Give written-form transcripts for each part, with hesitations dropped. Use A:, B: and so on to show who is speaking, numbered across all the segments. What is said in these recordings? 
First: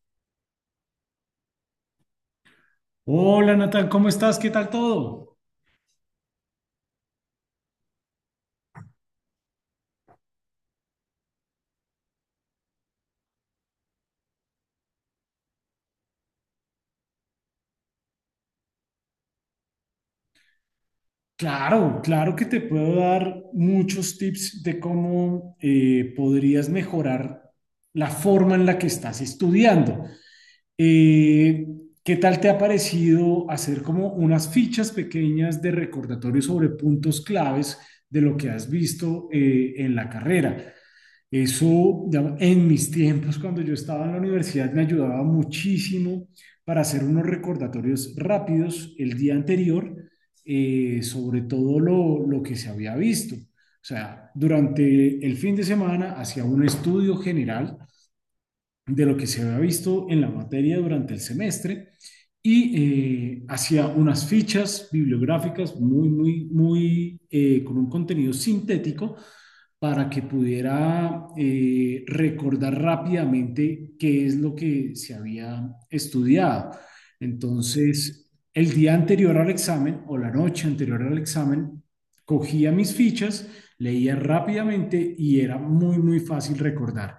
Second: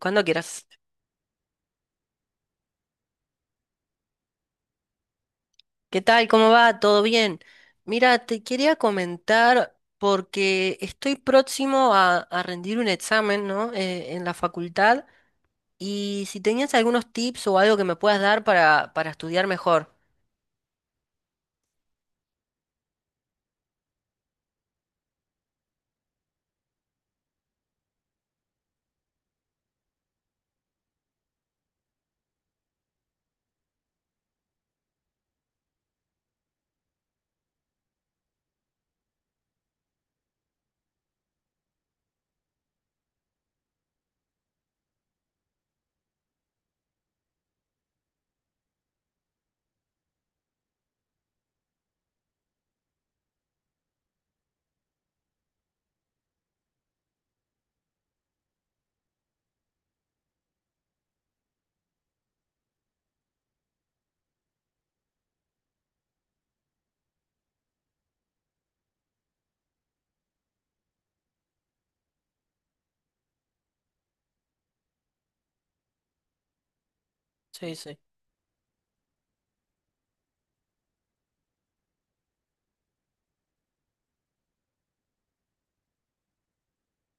A: Cuando quieras.
B: Hola Natal, ¿cómo estás? ¿Qué tal todo?
A: ¿Qué tal? ¿Cómo va? ¿Todo bien? Mira, te quería comentar porque estoy próximo a rendir un examen, ¿no? En la facultad y si tenías algunos tips o algo que me puedas dar para estudiar mejor.
B: Claro, claro que te puedo dar muchos tips de cómo podrías mejorar la forma en la que estás estudiando. Eh, ¿Qué tal te ha parecido hacer como unas fichas pequeñas de recordatorio sobre puntos claves de lo que has visto en la carrera? Eso, digamos, en mis tiempos, cuando yo estaba en la universidad, me ayudaba muchísimo para hacer unos recordatorios rápidos el día anterior sobre todo lo que se había visto. O sea, durante el fin de semana hacía un estudio general de lo que se había visto en la materia durante el semestre y hacía unas fichas bibliográficas muy, muy, muy con un contenido sintético para que pudiera recordar rápidamente qué es lo que se había estudiado.
A: Sí, sí.
B: Entonces, el día anterior al examen o la noche anterior al examen, cogía mis fichas, leía rápidamente y era muy, muy fácil recordar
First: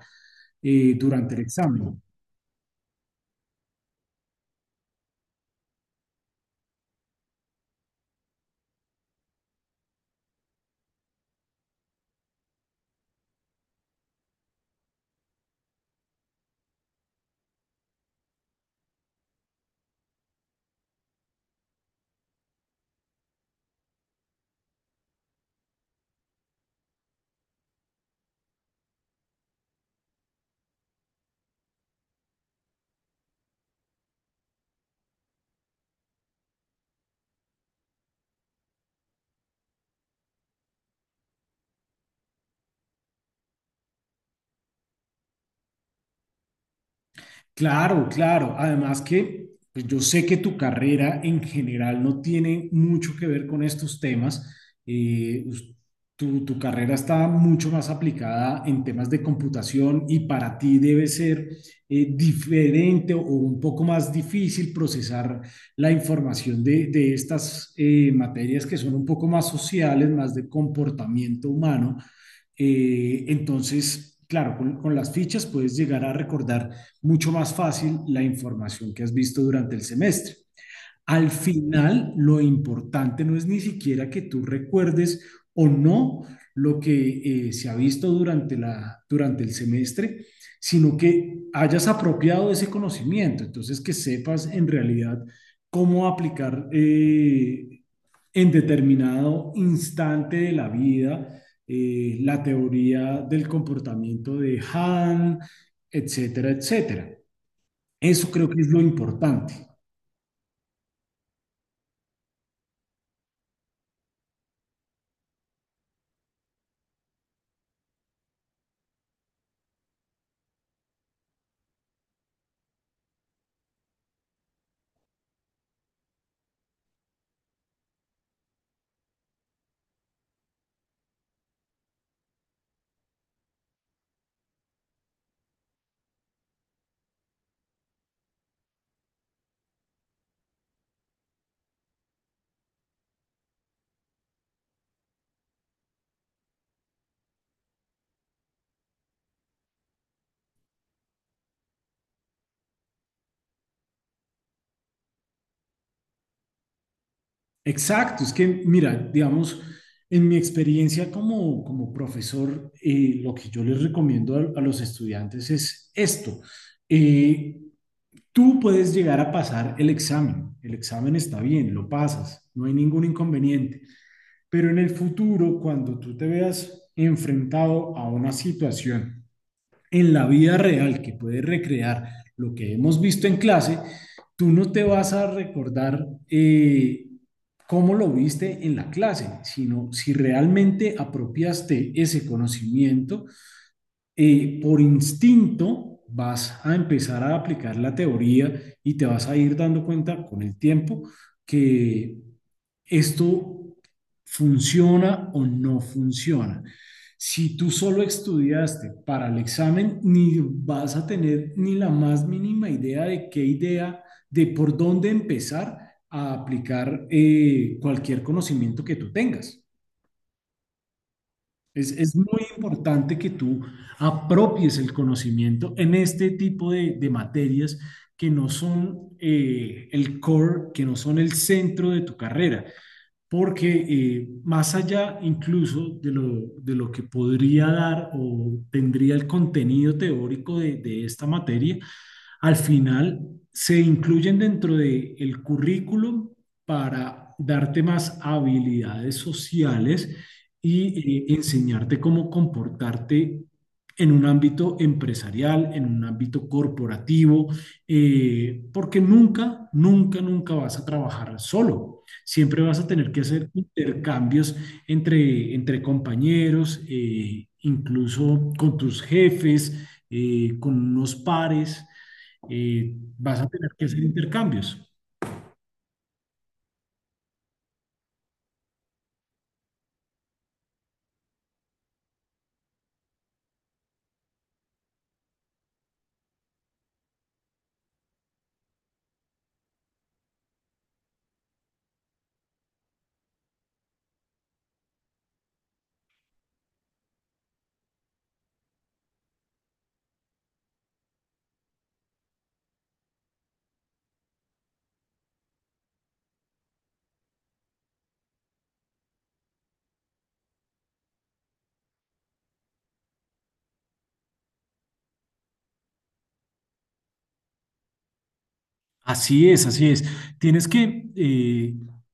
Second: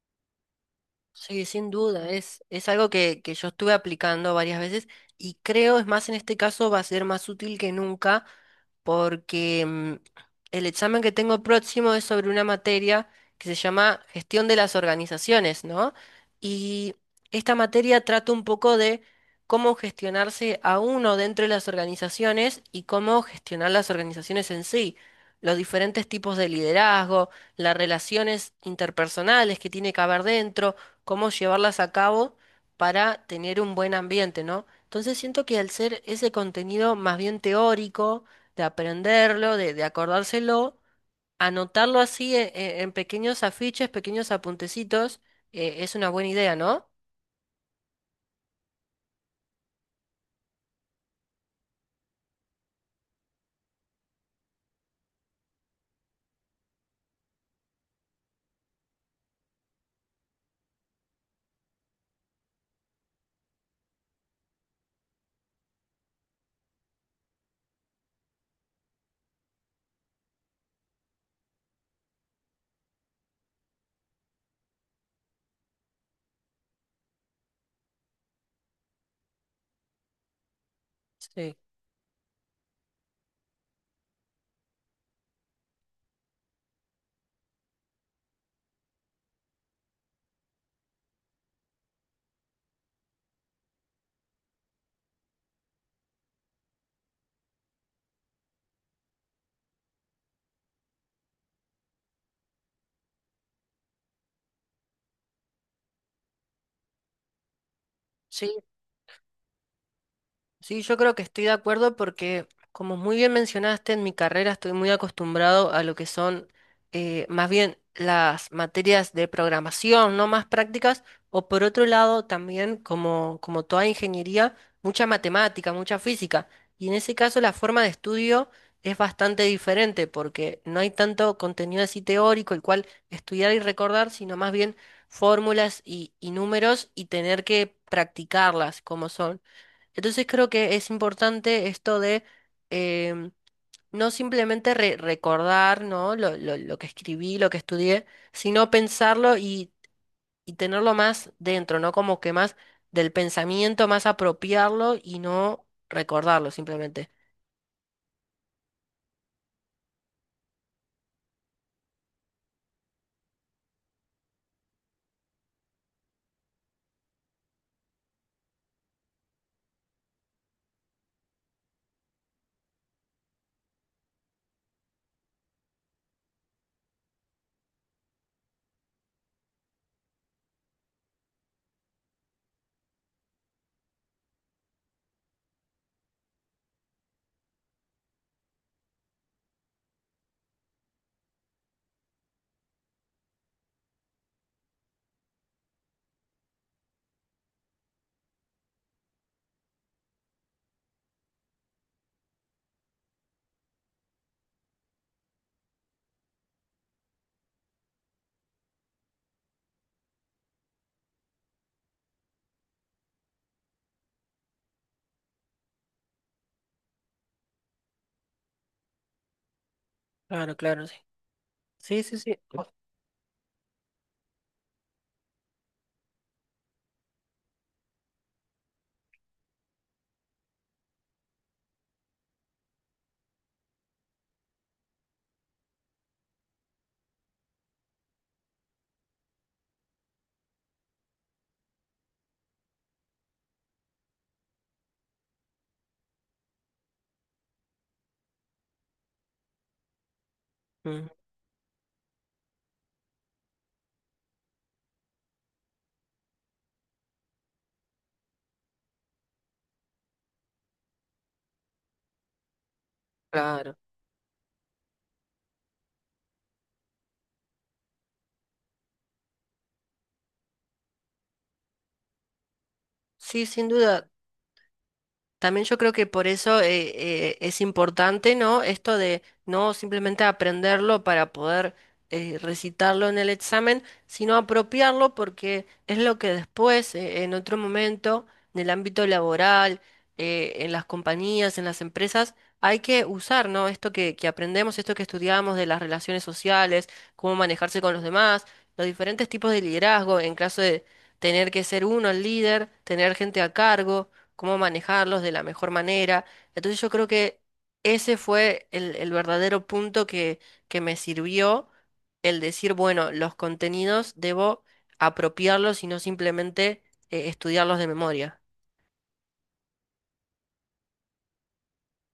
B: durante el
A: Sí, sin
B: examen.
A: duda, es algo que yo estuve aplicando varias veces y creo, es más, en este caso va a ser más útil que nunca porque el examen que tengo próximo es sobre una materia que se llama Gestión de las Organizaciones, ¿no? Y esta materia trata un poco de cómo gestionarse a uno dentro de las organizaciones y cómo gestionar las organizaciones en sí, los diferentes tipos de liderazgo, las relaciones interpersonales que tiene que haber dentro, cómo llevarlas a cabo para tener un buen ambiente, ¿no? Entonces siento que al ser ese contenido más bien teórico, de aprenderlo, de acordárselo, anotarlo así en pequeños afiches, pequeños apuntecitos, es una buena idea, ¿no?
B: Claro, claro. Además que pues, yo sé que tu carrera en general no tiene mucho que ver con estos temas. Eh, us- tu carrera está mucho más aplicada en temas de computación y para ti debe ser diferente o un poco más difícil procesar la información de estas materias que son un poco más sociales, más de comportamiento humano. Entonces, claro, las fichas puedes llegar a recordar mucho más fácil la información que has visto durante el semestre. Al
A: Sí.
B: final, lo importante no es ni siquiera que tú recuerdes o no lo que se ha visto durante durante el semestre, sino que hayas apropiado ese conocimiento, entonces que sepas en realidad cómo aplicar en determinado instante de la vida la teoría del comportamiento de Han, etcétera, etcétera. Eso creo
A: Sí,
B: que es lo importante.
A: Sí, yo creo que estoy de acuerdo porque, como muy bien mencionaste, en mi carrera estoy muy acostumbrado a lo que son más bien las materias de programación, no más prácticas, o por otro lado también, como toda ingeniería, mucha matemática, mucha física. Y en ese caso la forma de estudio es bastante diferente porque no hay tanto contenido así teórico, el cual estudiar y recordar, sino más bien fórmulas y números y tener que practicarlas como son. Entonces creo que es importante esto de em, no simplemente recordar, ¿no? Lo que escribí, lo que estudié, sino pensarlo y tenerlo más dentro, ¿no? Como que más del pensamiento, más apropiarlo y no recordarlo simplemente.
B: Exacto, es que mira, digamos, en mi experiencia como, como profesor, lo que yo les recomiendo a los estudiantes es esto. Eh, tú puedes llegar a pasar el examen está bien, lo pasas, no hay ningún inconveniente, pero en el futuro, cuando tú te veas enfrentado a una situación en la vida real que puedes recrear lo que hemos visto en clase, tú no te vas a recordar cómo lo viste en la clase, sino si realmente apropiaste ese conocimiento por instinto vas a empezar a aplicar la teoría y te vas a ir dando cuenta con el tiempo que esto funciona o no funciona. Si tú solo estudiaste para el examen, ni vas a tener ni la más mínima idea de qué idea, de por dónde empezar a aplicar cualquier conocimiento que tú tengas.
A: Claro, claro, sí. Sí,
B: Es
A: sí,
B: muy importante que tú apropies el conocimiento en este tipo de materias que no son el core, que no son el centro de tu carrera, porque más allá incluso de lo que podría dar o tendría el contenido teórico de esta materia, al final se incluyen dentro del currículum para darte más habilidades sociales
A: mm,
B: y enseñarte cómo comportarte en un ámbito empresarial, en un ámbito corporativo, porque nunca, nunca, nunca vas a trabajar solo. Siempre vas a tener que hacer
A: claro.
B: intercambios entre compañeros, incluso con tus jefes, con unos pares vas
A: Sí,
B: a
A: sin
B: tener que hacer
A: duda.
B: intercambios.
A: También yo creo que por eso es importante, ¿no? Esto de no simplemente aprenderlo para poder recitarlo en el examen, sino apropiarlo porque es lo que después, en otro momento, en el ámbito laboral, en las compañías, en las empresas, hay que usar, ¿no? Esto que aprendemos, esto que estudiamos de las relaciones sociales, cómo manejarse con los demás, los diferentes tipos de liderazgo en caso de tener que ser uno el líder, tener gente a cargo cómo manejarlos de la mejor manera. Entonces yo creo que ese fue el verdadero punto que me sirvió, el decir, bueno, los contenidos debo apropiarlos y no simplemente estudiarlos de memoria.
B: Así es, así es. Tienes que,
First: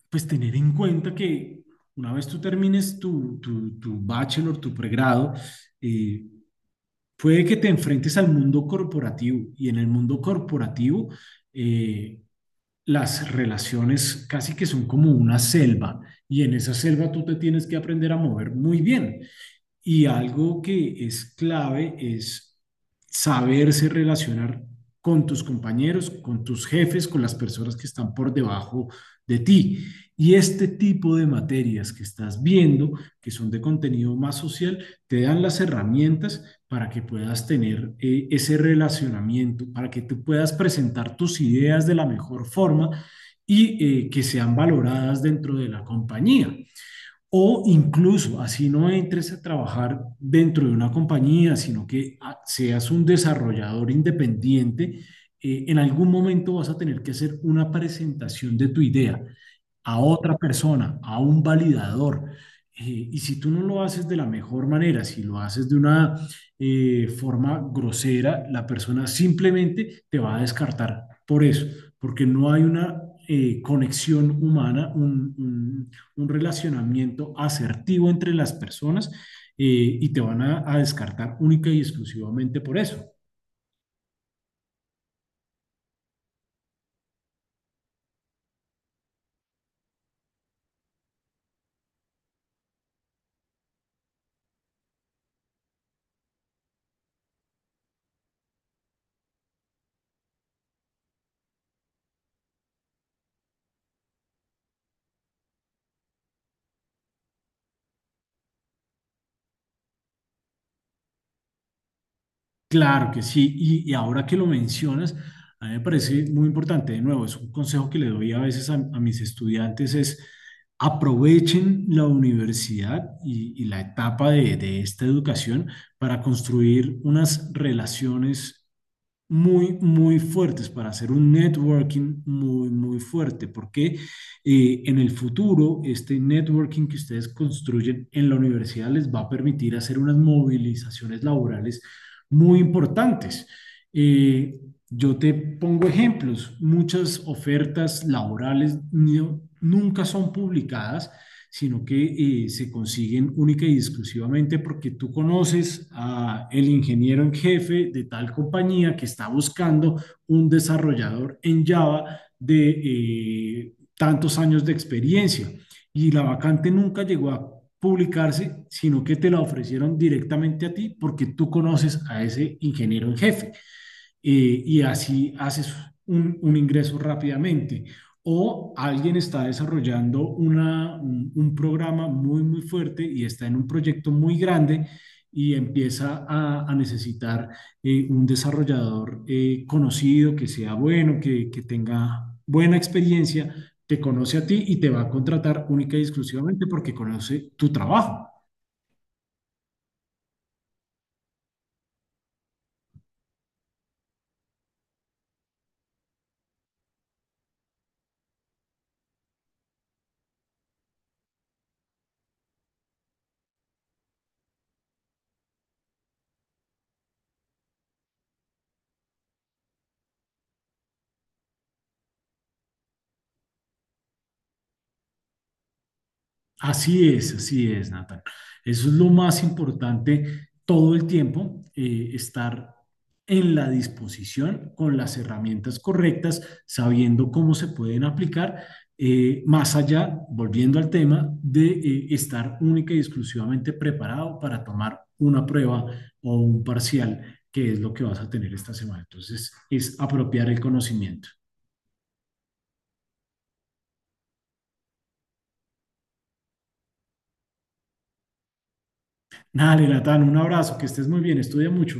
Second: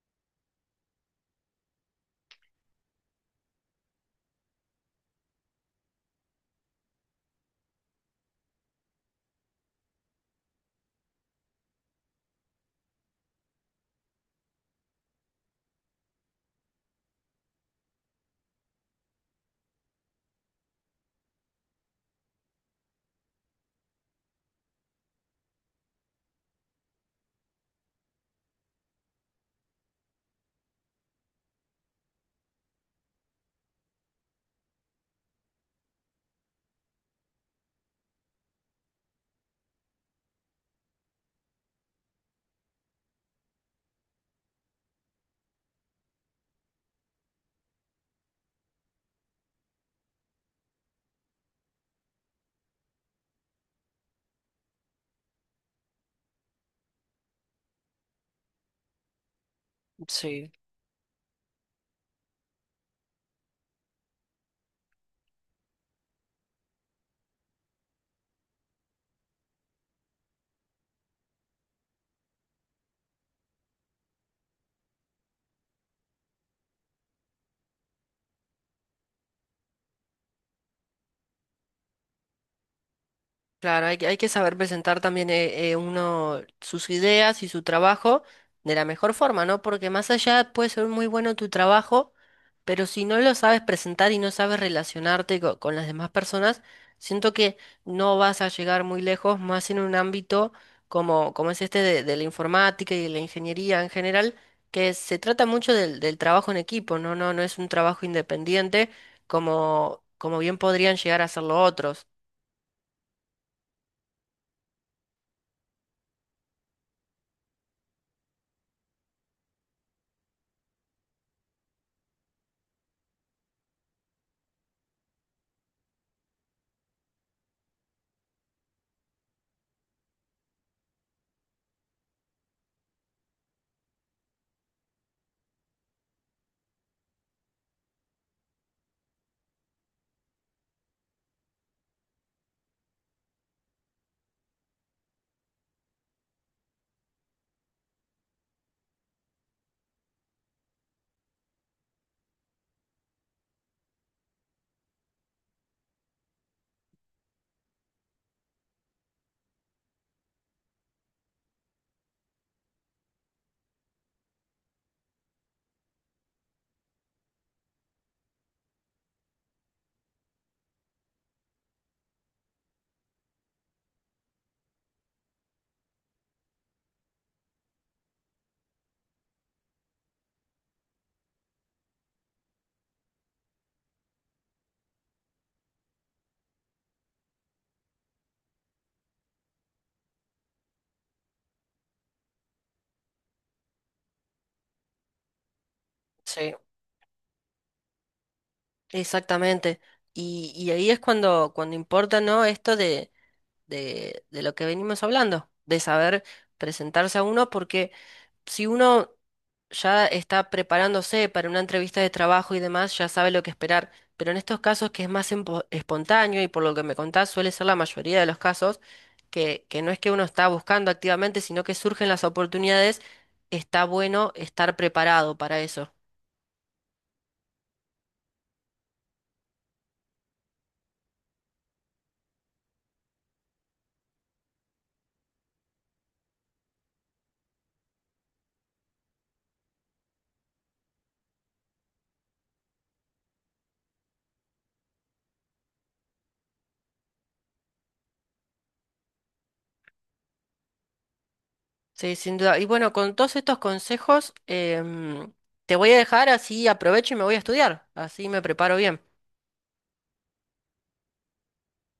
B: pues, tener en cuenta que una vez tú termines tu bachelor, tu pregrado, eh, puede que te enfrentes al mundo corporativo y en el mundo corporativo eh, las relaciones casi que son como una selva y en esa selva tú te tienes que aprender a mover muy bien. Y algo que es clave es saberse relacionar con tus compañeros, con tus jefes, con las personas que están por debajo de ti. Y este tipo de materias que estás viendo, que son de contenido más social, te dan las herramientas para que puedas tener ese relacionamiento, para que tú puedas presentar tus ideas de la mejor forma y que sean valoradas dentro de la compañía. O incluso, así no entres a trabajar dentro de una compañía, sino que seas un desarrollador independiente, en algún momento vas a tener que hacer una presentación de tu idea a otra persona, a un validador. Y si tú no lo haces de la mejor manera, si lo haces de una forma grosera, la persona simplemente te va a descartar por eso, porque no hay una conexión humana, un relacionamiento asertivo entre las personas y te van a, descartar única y exclusivamente por eso.
A: Claro, que hay que saber presentar también uno sus ideas y su trabajo de la mejor forma, ¿no? Porque más allá puede ser muy bueno tu trabajo, pero si no lo sabes presentar y no sabes relacionarte con las demás personas, siento que no vas a llegar muy lejos, más en un ámbito como es este de la informática y de la ingeniería en general, que se trata mucho del trabajo en equipo, ¿no? No, no es un trabajo independiente como bien podrían llegar a hacerlo otros.
B: Claro que sí, ahora que lo mencionas, a mí me parece muy importante, de nuevo, es un consejo que le doy a veces a mis estudiantes, es aprovechen la universidad y la etapa de esta educación para construir unas relaciones muy, muy fuertes para hacer un networking muy, muy fuerte, porque en el futuro este networking que ustedes construyen en la universidad les va a permitir hacer unas movilizaciones laborales muy importantes. Eh, yo te pongo ejemplos, muchas ofertas laborales nunca son publicadas sino que se consiguen única y exclusivamente porque tú conoces a el ingeniero en jefe de tal compañía que está buscando un desarrollador en Java de tantos años de experiencia y la vacante nunca llegó a publicarse, sino que te la ofrecieron directamente a ti porque tú conoces a ese ingeniero en jefe. Y así haces ingreso rápidamente. O alguien está desarrollando un programa muy, muy fuerte y está en un proyecto muy grande y empieza a necesitar un desarrollador conocido, que sea bueno, que tenga buena experiencia, te conoce a ti y te va a contratar única y
A: Sí.
B: exclusivamente porque conoce tu trabajo.
A: Exactamente. Y ahí es cuando, cuando importa, ¿no? Esto de lo que venimos hablando, de saber presentarse a uno, porque si uno ya está preparándose para una entrevista de trabajo y demás, ya sabe lo que esperar. Pero en estos casos que es más espontáneo y por lo que me contás suele ser la mayoría de los casos, que no es que uno está buscando activamente, sino que surgen las oportunidades, está bueno estar preparado para eso.
B: Así es, Nathan. Eso es lo más importante todo el tiempo, estar en la disposición con las herramientas correctas, sabiendo cómo se pueden aplicar, más allá, volviendo al tema, de estar única y exclusivamente preparado para tomar una prueba o un parcial, que es lo que vas a tener esta semana. Entonces, es apropiar el conocimiento.
A: Sí, sin duda. Y bueno, con todos estos consejos, te voy a dejar así aprovecho y me voy a estudiar. Así me preparo bien.
B: Dale, Natán, un abrazo, que estés muy bien, estudia mucho.